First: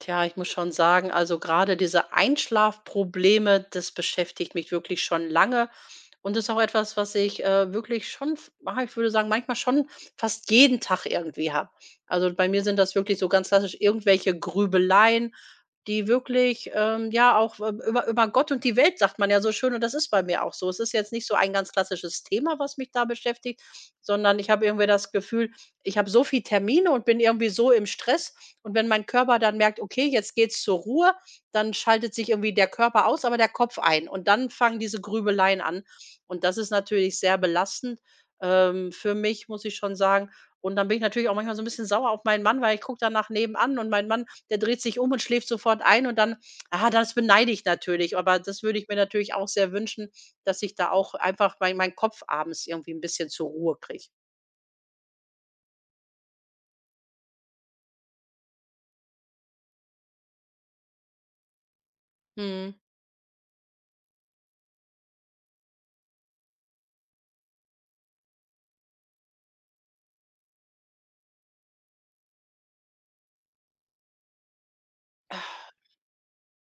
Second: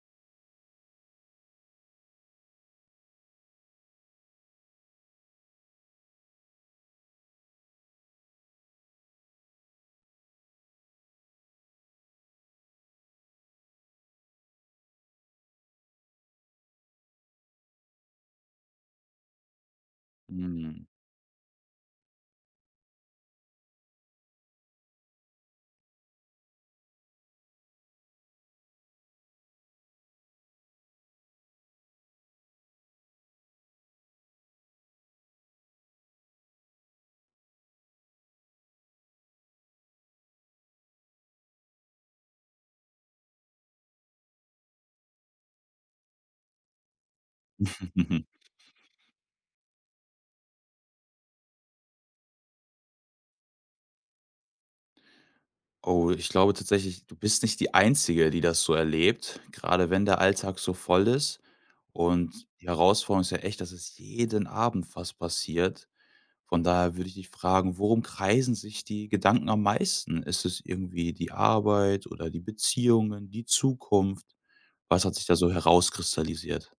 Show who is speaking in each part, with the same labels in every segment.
Speaker 1: Tja, ich muss schon sagen, also gerade diese Einschlafprobleme, das beschäftigt mich wirklich schon lange und das ist auch etwas, was ich, wirklich schon ich würde sagen, manchmal schon fast jeden Tag irgendwie habe. Also, bei mir sind das wirklich so ganz klassisch irgendwelche Grübeleien, die wirklich, ja, auch w über über Gott und die Welt sagt man ja so schön und das ist bei mir auch so. Es
Speaker 2: Mhm.
Speaker 1: ist jetzt nicht so ein ganz klassisches Thema, was mich da beschäftigt, sondern ich habe irgendwie das Gefühl, ich habe so viel Termine und bin irgendwie so im Stress und wenn mein Körper dann merkt: „Okay, jetzt geht's zur Ruhe“, dann schaltet sich irgendwie der Körper aus, aber der Kopf ein. Und dann fangen diese Grübeleien an. Und das ist natürlich sehr belastend, für mich, muss ich schon sagen. Und dann bin ich natürlich auch manchmal so ein bisschen sauer auf meinen Mann, weil ich gucke danach nebenan und mein Mann, der dreht sich um und schläft sofort ein und dann ah, das beneide ich natürlich. Aber das würde ich mir natürlich auch sehr wünschen, dass ich da auch einfach meinen Kopf abends irgendwie ein bisschen zur Ruhe kriege.
Speaker 2: Oh, ich glaube tatsächlich, du bist nicht die Einzige, die das so erlebt, gerade wenn der Alltag so voll ist. Und die
Speaker 1: Mhm.
Speaker 2: Herausforderung ist ja echt, dass es jeden Abend fast passiert. Von daher würde ich dich fragen, worum kreisen sich die Gedanken am meisten? Ist es irgendwie die Arbeit oder die Beziehungen, die Zukunft? Was hat sich da so herauskristallisiert?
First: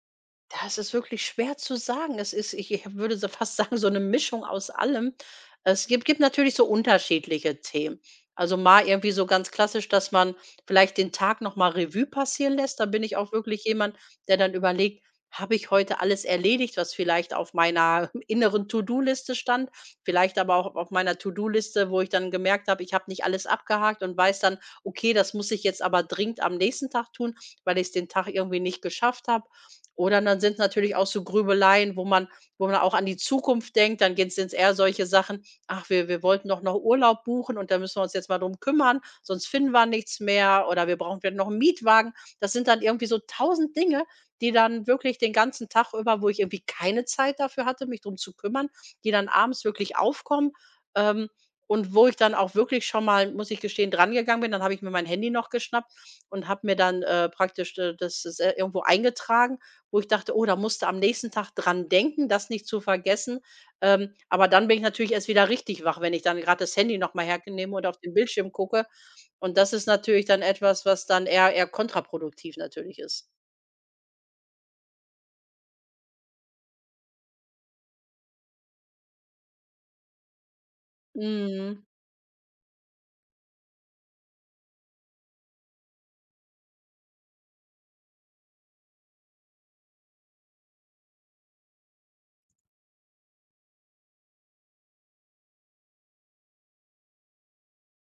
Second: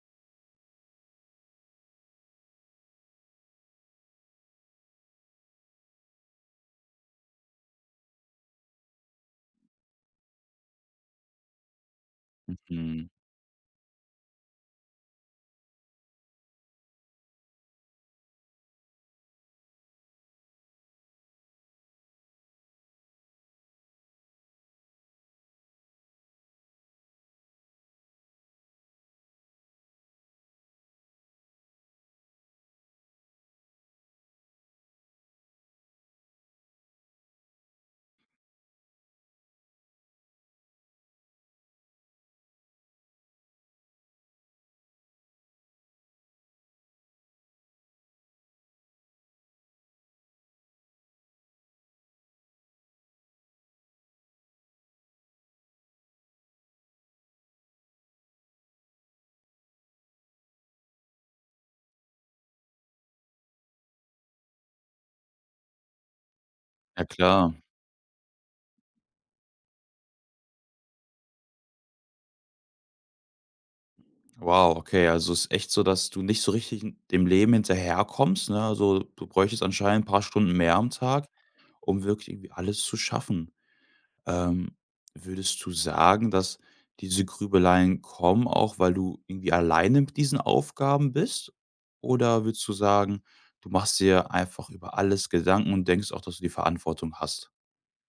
Speaker 1: Das ist wirklich schwer zu sagen. Es ist ich würde so fast sagen, so eine Mischung aus allem. Es gibt natürlich so unterschiedliche Themen. Also, mal irgendwie so ganz klassisch, dass man vielleicht den Tag noch mal Revue passieren lässt. Da bin
Speaker 2: Mhm.
Speaker 1: ich auch wirklich jemand, der dann überlegt: „Habe ich heute alles erledigt, was vielleicht auf meiner inneren To-do-Liste stand?“ Vielleicht aber auch auf meiner To-do-Liste, wo ich dann gemerkt habe, ich habe nicht alles abgehakt und weiß dann: „Okay, das muss ich jetzt aber dringend am nächsten Tag tun, weil ich's den Tag irgendwie nicht geschafft habe.“ Oder dann sind's natürlich auch so Grübeleien, wo man auch an die Zukunft denkt, dann geht's sind's eher solche Sachen: „Ach, wir wollten doch noch Urlaub buchen und da müssen wir uns jetzt mal drum kümmern, sonst finden wir nichts mehr oder wir brauchen vielleicht noch einen Mietwagen.“ Das sind dann irgendwie so tausend Dinge, die dann wirklich den ganzen Tag über wo ich irgendwie keine Zeit dafür hatte, mich drum zu kümmern, die dann abends wirklich aufkommen, ähm, und wo ich dann auch wirklich schon mal, muss ich gestehen, drangegangen bin. Dann habe ich mir mein Handy noch geschnappt und habe mir dann, praktisch, das irgendwo eingetragen, wo ich dachte: „Oh, da musst du am nächsten Tag dran denken, das nicht zu vergessen.“ Aber dann bin ich natürlich erst wieder richtig wach, wenn ich dann gerade das Handy
Speaker 2: Ja
Speaker 1: noch mal
Speaker 2: klar.
Speaker 1: hernehme und auf den Bildschirm gucke. Und das ist natürlich dann etwas, was dann eher kontraproduktiv natürlich ist.
Speaker 2: Wow, okay, also es ist echt so, dass du nicht so richtig n dem Leben hinterherkommst, ne? Also, du bräuchtest anscheinend ein paar Stunden mehr am Tag,
Speaker 1: Mhm.
Speaker 2: um wirklich irgendwie alles zu schaffen. Ähm, Würdest du sagen, dass diese Grübeleien kommen auch, weil du irgendwie alleine mit diesen Aufgaben bist? Oder würdest du sagen, du machst dir einfach über alles Gedanken und denkst auch, dass du die Verantwortung hast?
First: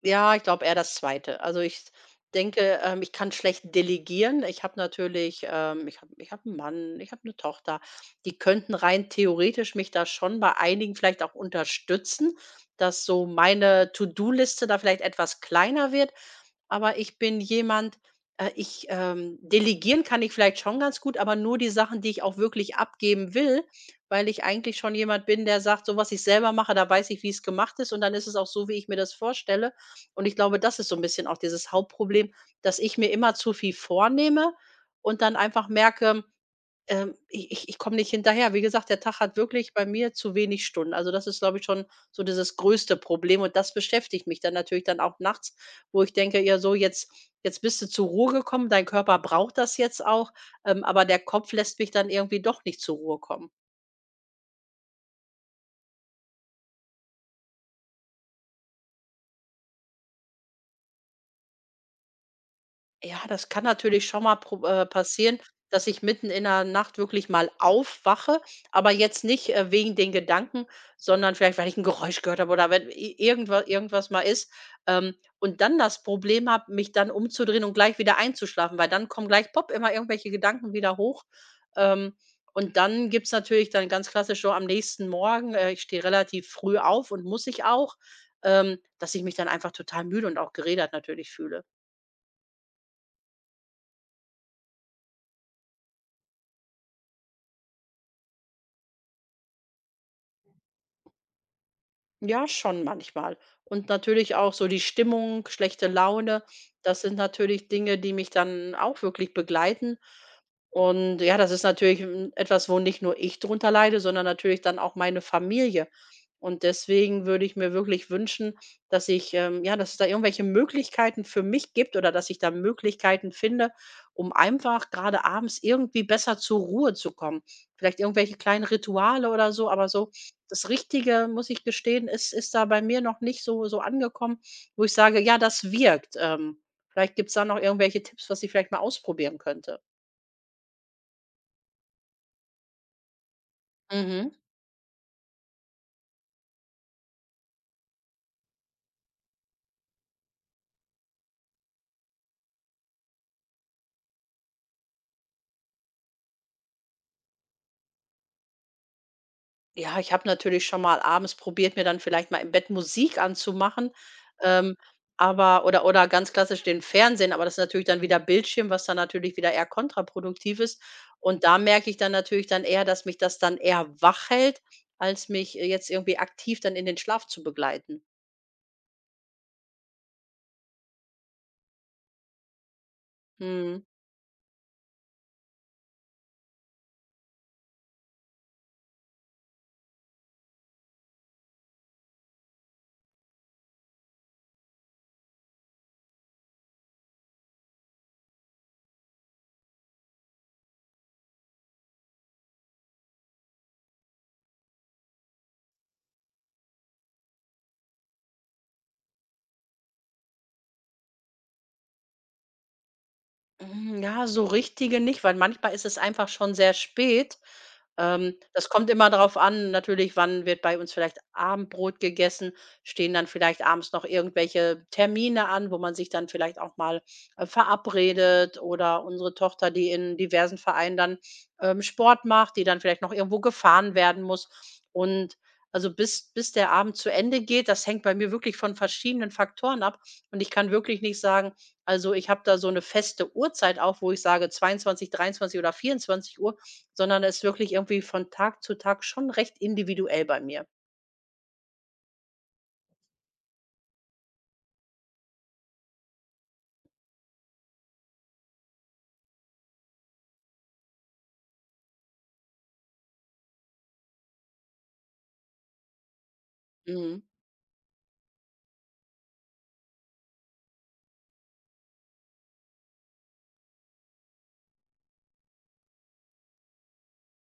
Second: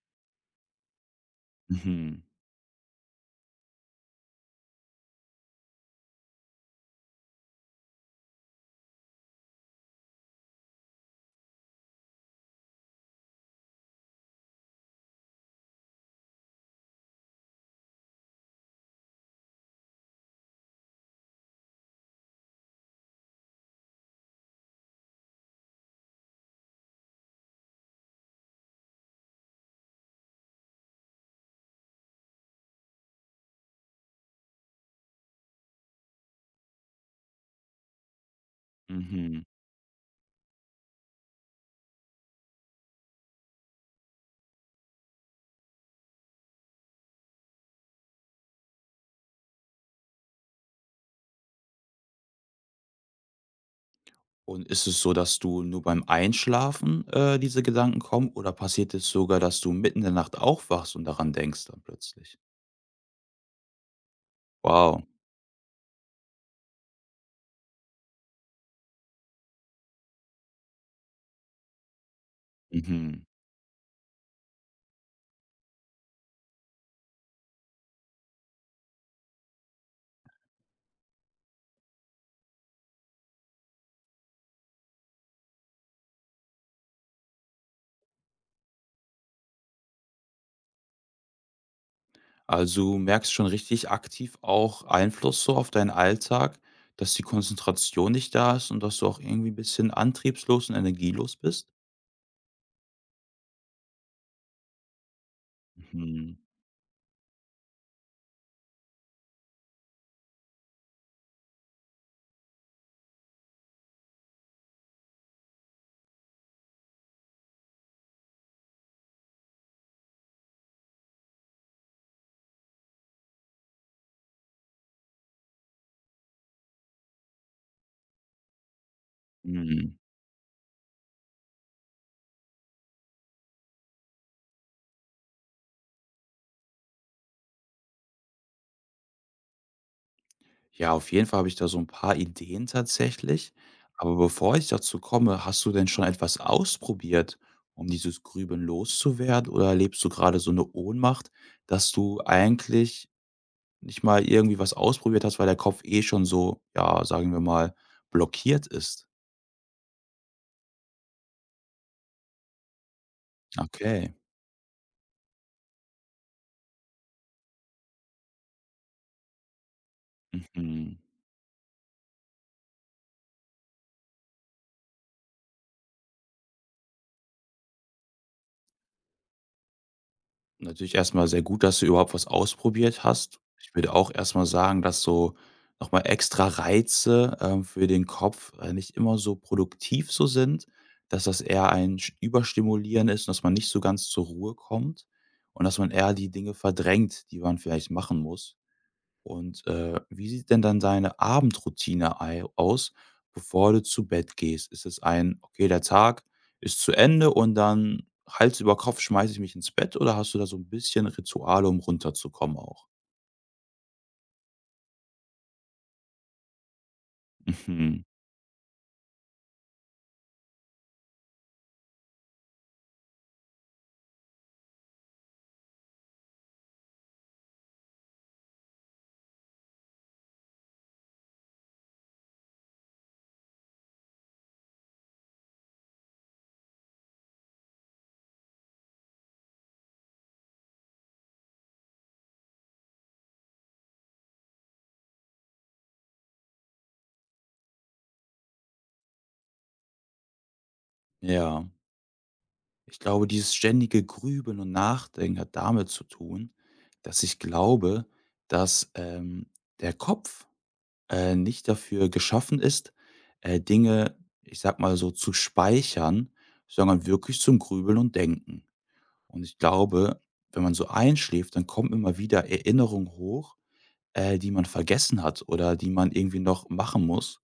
Speaker 1: Ja, ich glaube eher das Zweite. Also, ich
Speaker 2: Mhm,
Speaker 1: denke, ich kann schlecht delegieren. Ich habe natürlich ich habe einen Mann, ich habe eine Tochter. Die könnten rein theoretisch mich da schon bei einigen vielleicht auch unterstützen, dass so meine To-do-Liste da vielleicht etwas kleiner wird. Aber ich bin jemand, delegieren kann ich vielleicht schon ganz gut, aber nur die Sachen, die ich auch wirklich abgeben will, weil ich eigentlich schon jemand bin, der sagt: „So was ich selber mache, da weiß ich, wie es gemacht ist und dann ist es auch so, wie ich mir das vorstelle.“ Und ich glaube, das ist so ein bisschen auch dieses Hauptproblem, dass ich mir immer zu viel vornehme und dann einfach merke ich komme nicht hinterher. Wie gesagt, der Tag hat
Speaker 2: mhm.
Speaker 1: wirklich bei mir zu wenig Stunden. Also, das ist, glaube ich, schon so dieses größte Problem und das beschäftigt mich dann natürlich dann auch nachts, wo ich denke: „Ja, so jetzt bist du zur Ruhe gekommen, dein Körper braucht das jetzt auch“, aber der Kopf lässt mich dann irgendwie doch nicht zur Ruhe kommen.
Speaker 2: Und ist es so, dass du nur beim Einschlafen, diese Gedanken kommen oder passiert es sogar, dass du mitten in der Nacht aufwachst und daran denkst dann plötzlich?
Speaker 1: Ja, das kann natürlich schon mal prob
Speaker 2: Wow.
Speaker 1: passieren, dass ich mitten in der Nacht wirklich mal aufwache, aber jetzt nicht, wegen den Gedanken, sondern vielleicht, weil ich ein Geräusch gehört habe oder wenn i
Speaker 2: Mhm.
Speaker 1: irgendwa irgendwas mal ist, und dann das Problem habe, mich dann umzudrehen und gleich wieder einzuschlafen, weil dann kommen gleich pop immer irgendwelche Gedanken wieder hoch. Ähm, und dann gibt's natürlich dann ganz klassisch so am nächsten Morgen ich stehe relativ früh auf und muss ich auch, dass ich mich dann einfach total müde und auch gerädert natürlich fühle.
Speaker 2: Also, du merkst schon richtig aktiv auch Einfluss so auf deinen Alltag, dass die Konzentration nicht da ist und dass du auch irgendwie 'n bisschen antriebslos und energielos bist?
Speaker 1: Ja, schon manchmal. Und natürlich auch so die Stimmung, schlechte
Speaker 2: Mhm.
Speaker 1: Laune, das sind natürlich Dinge, die mich dann auch wirklich begleiten. Und ja, das ist natürlich 'n etwas, wo nicht nur ich drunter leide, sondern natürlich dann auch meine Familie. Und deswegen würde ich mir wirklich wünschen, dass ich ja, dass es da irgendwelche Möglichkeiten für mich gibt oder dass ich da Möglichkeiten finde, um einfach gerade abends irgendwie besser zur Ruhe zu kommen. Vielleicht irgendwelche kleinen Rituale oder so, aber
Speaker 2: Mhm.
Speaker 1: so das Richtige, muss ich gestehen, ist da bei mir noch nicht so angekommen, wo ich sage: „Ja, das wirkt.“ Vielleicht gibt es da noch irgendwelche Tipps, was ich vielleicht mal ausprobieren könnte.
Speaker 2: Ja, auf jeden Fall habe ich da so ein paar Ideen tatsächlich. Aber
Speaker 1: Mhm.
Speaker 2: bevor ich dazu komme, hast du denn schon etwas ausprobiert, um dieses Grübeln loszuwerden? Oder erlebst du gerade so eine Ohnmacht, dass du eigentlich nicht mal irgendwie was ausprobiert hast, weil der Kopf eh schon so, ja, sagen wir mal, blockiert ist?
Speaker 1: Ja, ich habe natürlich schon mal abends probiert, mir dann vielleicht mal im Bett Musik anzumachen,
Speaker 2: Okay,
Speaker 1: ähm, oder ganz klassisch den Fernsehen, aber das ist natürlich dann wieder Bildschirm, was dann natürlich wieder eher kontraproduktiv ist.
Speaker 2: mhm.
Speaker 1: Und da merke ich dann natürlich dann eher, dass mich das dann eher wach hält, als mich, jetzt irgendwie aktiv dann in den Schlaf zu begleiten.
Speaker 2: Natürlich erstmal sehr gut, dass du überhaupt was ausprobiert hast. Ich
Speaker 1: Mhm.
Speaker 2: würde auch erstmal sagen, dass so nochmal extra Reize, für den Kopf, nicht immer so produktiv so sind, dass das eher ein Sch Überstimulieren ist und dass man nicht so ganz zur Ruhe kommt und dass man eher die Dinge verdrängt, die man vielleicht machen muss. Und, wie sieht denn dann deine Abendroutine ei aus, bevor du zu Bett gehst? Ist es ein: „Okay, der Tag ist zu Ende und dann Hals über Kopf schmeiße ich mich ins Bett“, oder hast du da so ein bisschen Rituale, um runterzukommen auch?
Speaker 1: Hm, ja, so richtige nicht, weil manchmal ist es einfach schon sehr spät.
Speaker 2: Mhm,
Speaker 1: Das kommt immer darauf an, natürlich, wann wird bei uns vielleicht Abendbrot gegessen, stehen dann vielleicht abends noch irgendwelche Termine an, wo man sich dann vielleicht auch mal verabredet oder unsere Tochter, die in diversen Vereinen dann Sport macht, die dann vielleicht noch irgendwo gefahren werden muss. Und also bis der Abend zu Ende geht, das hängt bei mir wirklich von verschiedenen Faktoren ab. Und ich kann wirklich nicht sagen, also ich habe da so eine feste Uhrzeit auch, wo ich sage 22, 23 oder 24 Uhr, sondern es ist wirklich irgendwie von Tag zu Tag schon recht individuell bei mir.
Speaker 2: ja. Ich glaube, dieses ständige Grübeln und Nachdenken hat damit zu tun, dass ich glaube, dass, der Kopf nicht dafür geschaffen ist, Dinge, ich sag mal so, zu speichern, sondern
Speaker 1: Mhm.
Speaker 2: wirklich zum Grübeln und Denken. Und ich glaube, wenn man so einschläft, dann kommen immer wieder Erinnerungen hoch, die man vergessen hat oder die man irgendwie noch machen muss.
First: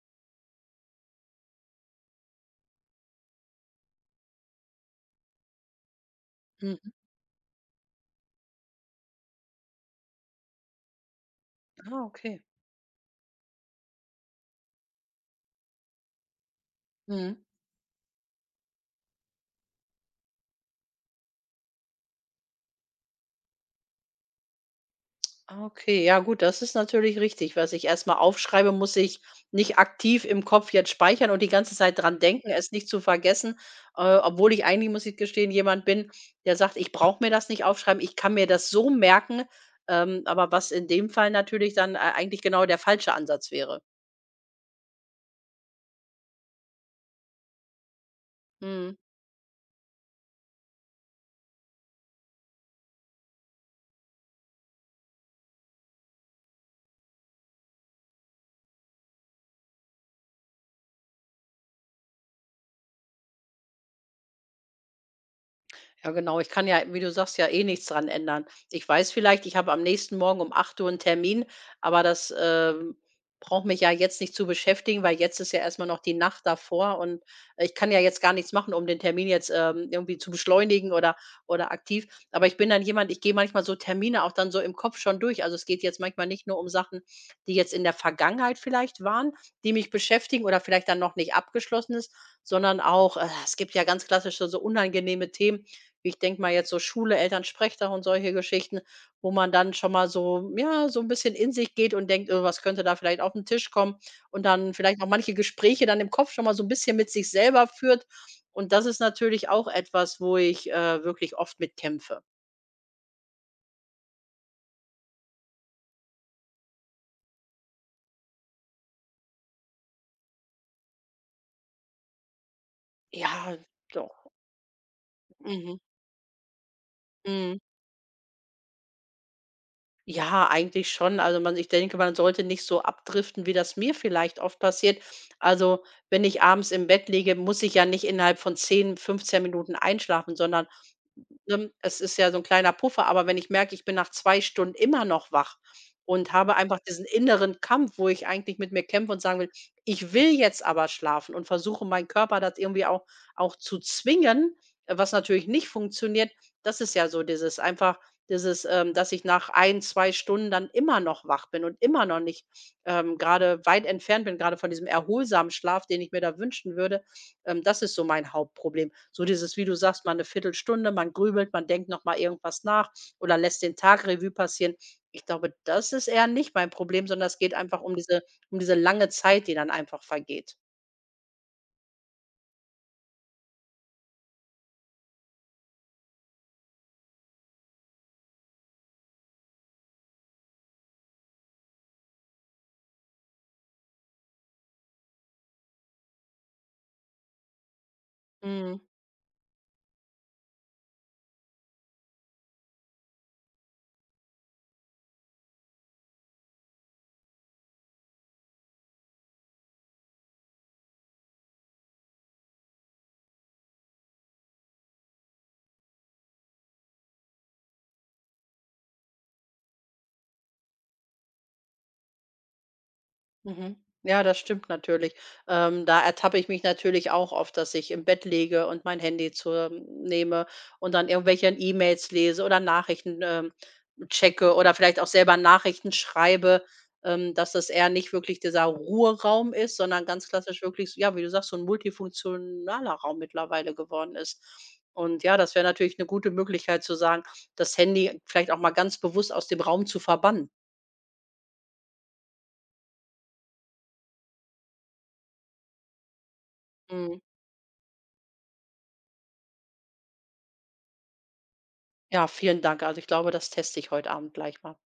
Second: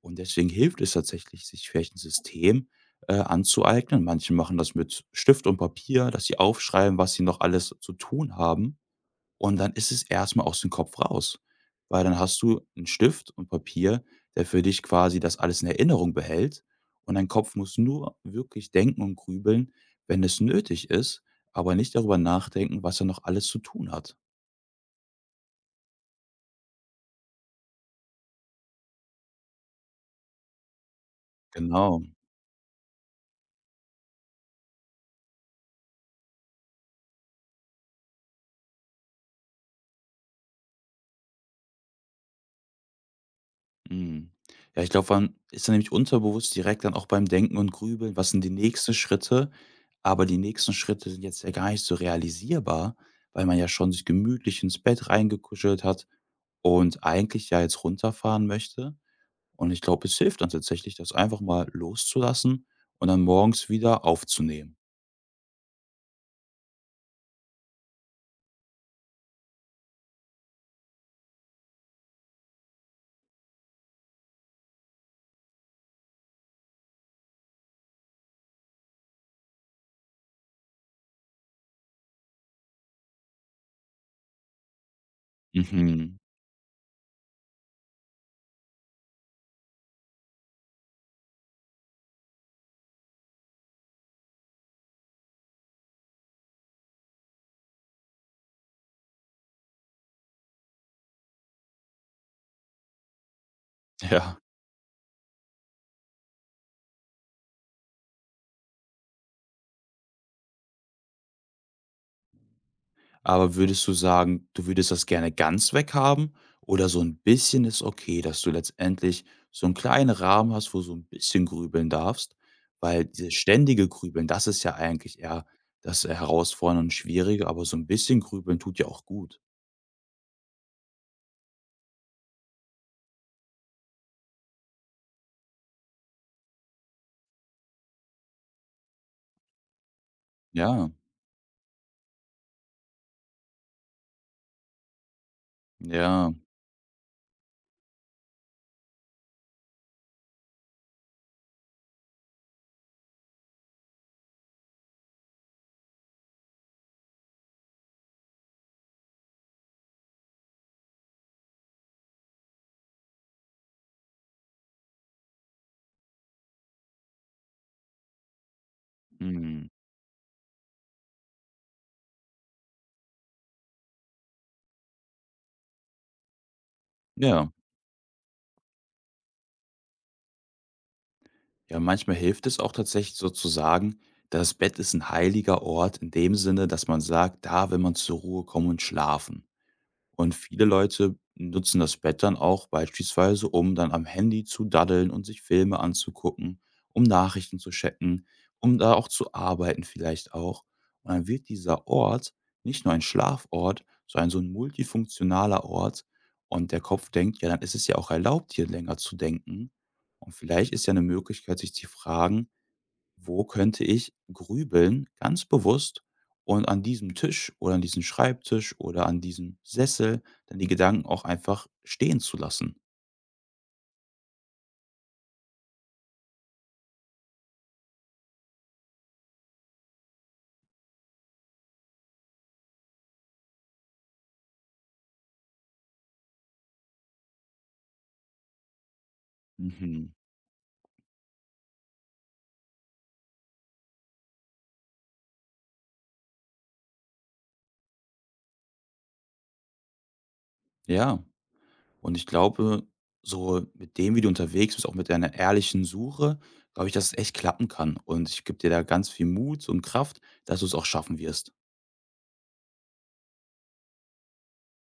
Speaker 2: Und deswegen hilft es tatsächlich, sich vielleicht ein System anzueignen. Manche machen das mit Stift und Papier, dass sie
Speaker 1: Mhm.
Speaker 2: aufschreiben, was sie noch alles zu tun haben. Und dann ist es erstmal aus dem Kopf raus, weil
Speaker 1: Ah,
Speaker 2: dann hast
Speaker 1: okay.
Speaker 2: du 'n Stift und Papier, der für dich quasi das alles in Erinnerung behält und dein
Speaker 1: Mhm.
Speaker 2: Kopf muss nur wirklich denken und grübeln, wenn es nötig ist, aber nicht darüber nachdenken, was er noch alles zu tun hat.
Speaker 1: Ah, okay. Ja gut, das ist natürlich richtig. Was ich erstmal aufschreibe, muss ich nicht aktiv im Kopf jetzt speichern und die ganze Zeit
Speaker 2: Genau.
Speaker 1: dran denken, es nicht zu vergessen. Obwohl ich eigentlich, muss ich gestehen, jemand bin, der sagt: „Ich brauche mir das nicht aufschreiben, ich kann mir das so merken.“ Aber was in dem Fall natürlich dann, eigentlich genau der falsche Ansatz wäre.
Speaker 2: Mhm. Ja, ich glaube, man ist dann nämlich unterbewusst direkt dann auch beim Denken und Grübeln, was sind die nächsten
Speaker 1: Mhm.
Speaker 2: Schritte? Aber die nächsten Schritte sind jetzt ja gar nicht so realisierbar, weil man ja schon sich gemütlich ins Bett reingekuschelt hat und eigentlich ja jetzt runterfahren möchte. Und ich glaube, es hilft dann tatsächlich, das einfach mal loszulassen und dann morgens wieder aufzunehmen.
Speaker 1: Ja, genau. Ich kann ja, wie du sagst, ja eh nichts dran ändern. Ich weiß vielleicht, ich habe am nächsten Morgen um 8 Uhr einen Termin, aber das, braucht mich ja jetzt nicht zu beschäftigen, weil jetzt ist ja erstmal noch die Nacht davor und ich kann ja jetzt gar nichts machen, um den Termin jetzt, irgendwie zu beschleunigen oder aktiv. Aber ich bin dann jemand, ich gehe manchmal so Termine auch dann so im Kopf schon durch. Also, es geht jetzt
Speaker 2: Mhm.
Speaker 1: manchmal nicht nur um Sachen, die jetzt in der Vergangenheit vielleicht waren, die mich beschäftigen oder vielleicht dann noch nicht abgeschlossen ist, sondern auch, es gibt ja ganz klassisch so unangenehme Themen, ich denke mal jetzt so Schule, Elternsprechtag und solche Geschichten, wo man dann schon mal so ja, so ein bisschen in sich geht und denkt: was könnte da vielleicht auf den Tisch kommen?“
Speaker 2: Ja.
Speaker 1: Und dann vielleicht auch manche Gespräche dann im Kopf schon mal so ein bisschen mit sich selber führt. Und das ist natürlich auch etwas, wo ich, wirklich oft mit kämpfe.
Speaker 2: Aber würdest du sagen, du würdest das gerne ganz weghaben oder so ein bisschen ist okay, dass du letztendlich so 'n kleinen Rahmen hast, wo du so ein bisschen grübeln darfst? Weil dieses
Speaker 1: Ja,
Speaker 2: ständige Grübeln,
Speaker 1: doch.
Speaker 2: das ist ja eigentlich eher
Speaker 1: Mhm.
Speaker 2: das Herausfordernde und Schwierige,
Speaker 1: Mhm.
Speaker 2: aber so ein bisschen grübeln tut ja auch gut.
Speaker 1: Ja, eigentlich schon. Also, man ich denke, man sollte nicht so abdriften, wie das mir vielleicht oft passiert. Also, wenn ich abends im Bett liege, muss ich ja nicht innerhalb von 10, 15 Minuten einschlafen, sondern
Speaker 2: Ja,
Speaker 1: Ne, es ist ja so 'n kleiner Puffer, aber wenn ich merke, ich bin nach 2 Stunden immer noch wach und
Speaker 2: ja,
Speaker 1: habe einfach diesen inneren Kampf, wo ich eigentlich mit mir kämpfe und sagen will: „Ich will jetzt aber schlafen“ und versuche, meinen Körper das irgendwie auch zu zwingen, was natürlich nicht funktioniert. Das ist ja so dieses, dass ich nach 1, 2 Stunden dann immer noch wach bin und immer noch nicht, grade weit entfernt bin, grade von diesem erholsamen Schlaf, den ich mir da wünschen würde, das ist so mein Hauptproblem. So dieses, wie
Speaker 2: mhm,
Speaker 1: du sagst, mal eine Viertelstunde, man grübelt, man denkt noch mal irgendwas nach oder lässt den Tag Revue passieren. Ich glaube, das ist eher nicht mein Problem, sondern es
Speaker 2: ja.
Speaker 1: geht einfach um diese lange Zeit, die dann einfach vergeht.
Speaker 2: Ja, manchmal hilft es auch tatsächlich so zu sagen, das Bett ist ein heiliger Ort in dem Sinne, dass man sagt, da will man zur Ruhe kommen und schlafen. Und viele Leute nutzen das Bett dann auch beispielsweise, um dann am Handy zu daddeln und sich Filme anzugucken, um Nachrichten zu checken, um
Speaker 1: Mhm.
Speaker 2: da auch zu arbeiten vielleicht auch. Und dann wird dieser Ort nicht nur ein Schlafort, sondern so ein multifunktionaler Ort. Und der Kopf denkt, ja, dann ist es ja auch erlaubt, hier länger zu denken. Und vielleicht ist ja eine Möglichkeit, sich zu fragen, wo könnte ich grübeln, ganz bewusst und an diesem Tisch oder an diesem Schreibtisch oder an diesem Sessel dann die Gedanken auch einfach stehen zu lassen?
Speaker 1: Mhm. Ja, das stimmt natürlich. Da ertappe ich mich natürlich auch oft, dass ich im Bett liege und mein Handy nehme und dann irgendwelche E-Mails lese oder Nachrichten, checke oder vielleicht auch selber Nachrichten schreibe, dass das eher nicht wirklich dieser Ruheraum ist, sondern
Speaker 2: Mhm.
Speaker 1: ganz klassisch wirklich, ja, wie du sagst, so ein multifunktionaler Raum mittlerweile geworden ist. Und ja, das wäre natürlich eine gute Möglichkeit zu sagen, das Handy vielleicht auch mal ganz bewusst aus dem Raum zu verbannen.
Speaker 2: Ja, und ich glaube, so mit dem, wie du unterwegs bist, auch mit deiner ehrlichen Suche, glaube ich, dass es
Speaker 1: Mhm.
Speaker 2: echt klappen kann. Und ich gebe dir da ganz viel Mut und Kraft, dass du es auch schaffen wirst.
Speaker 1: Ja, vielen Dank. Also, ich glaube, das teste ich heute Abend gleich mal.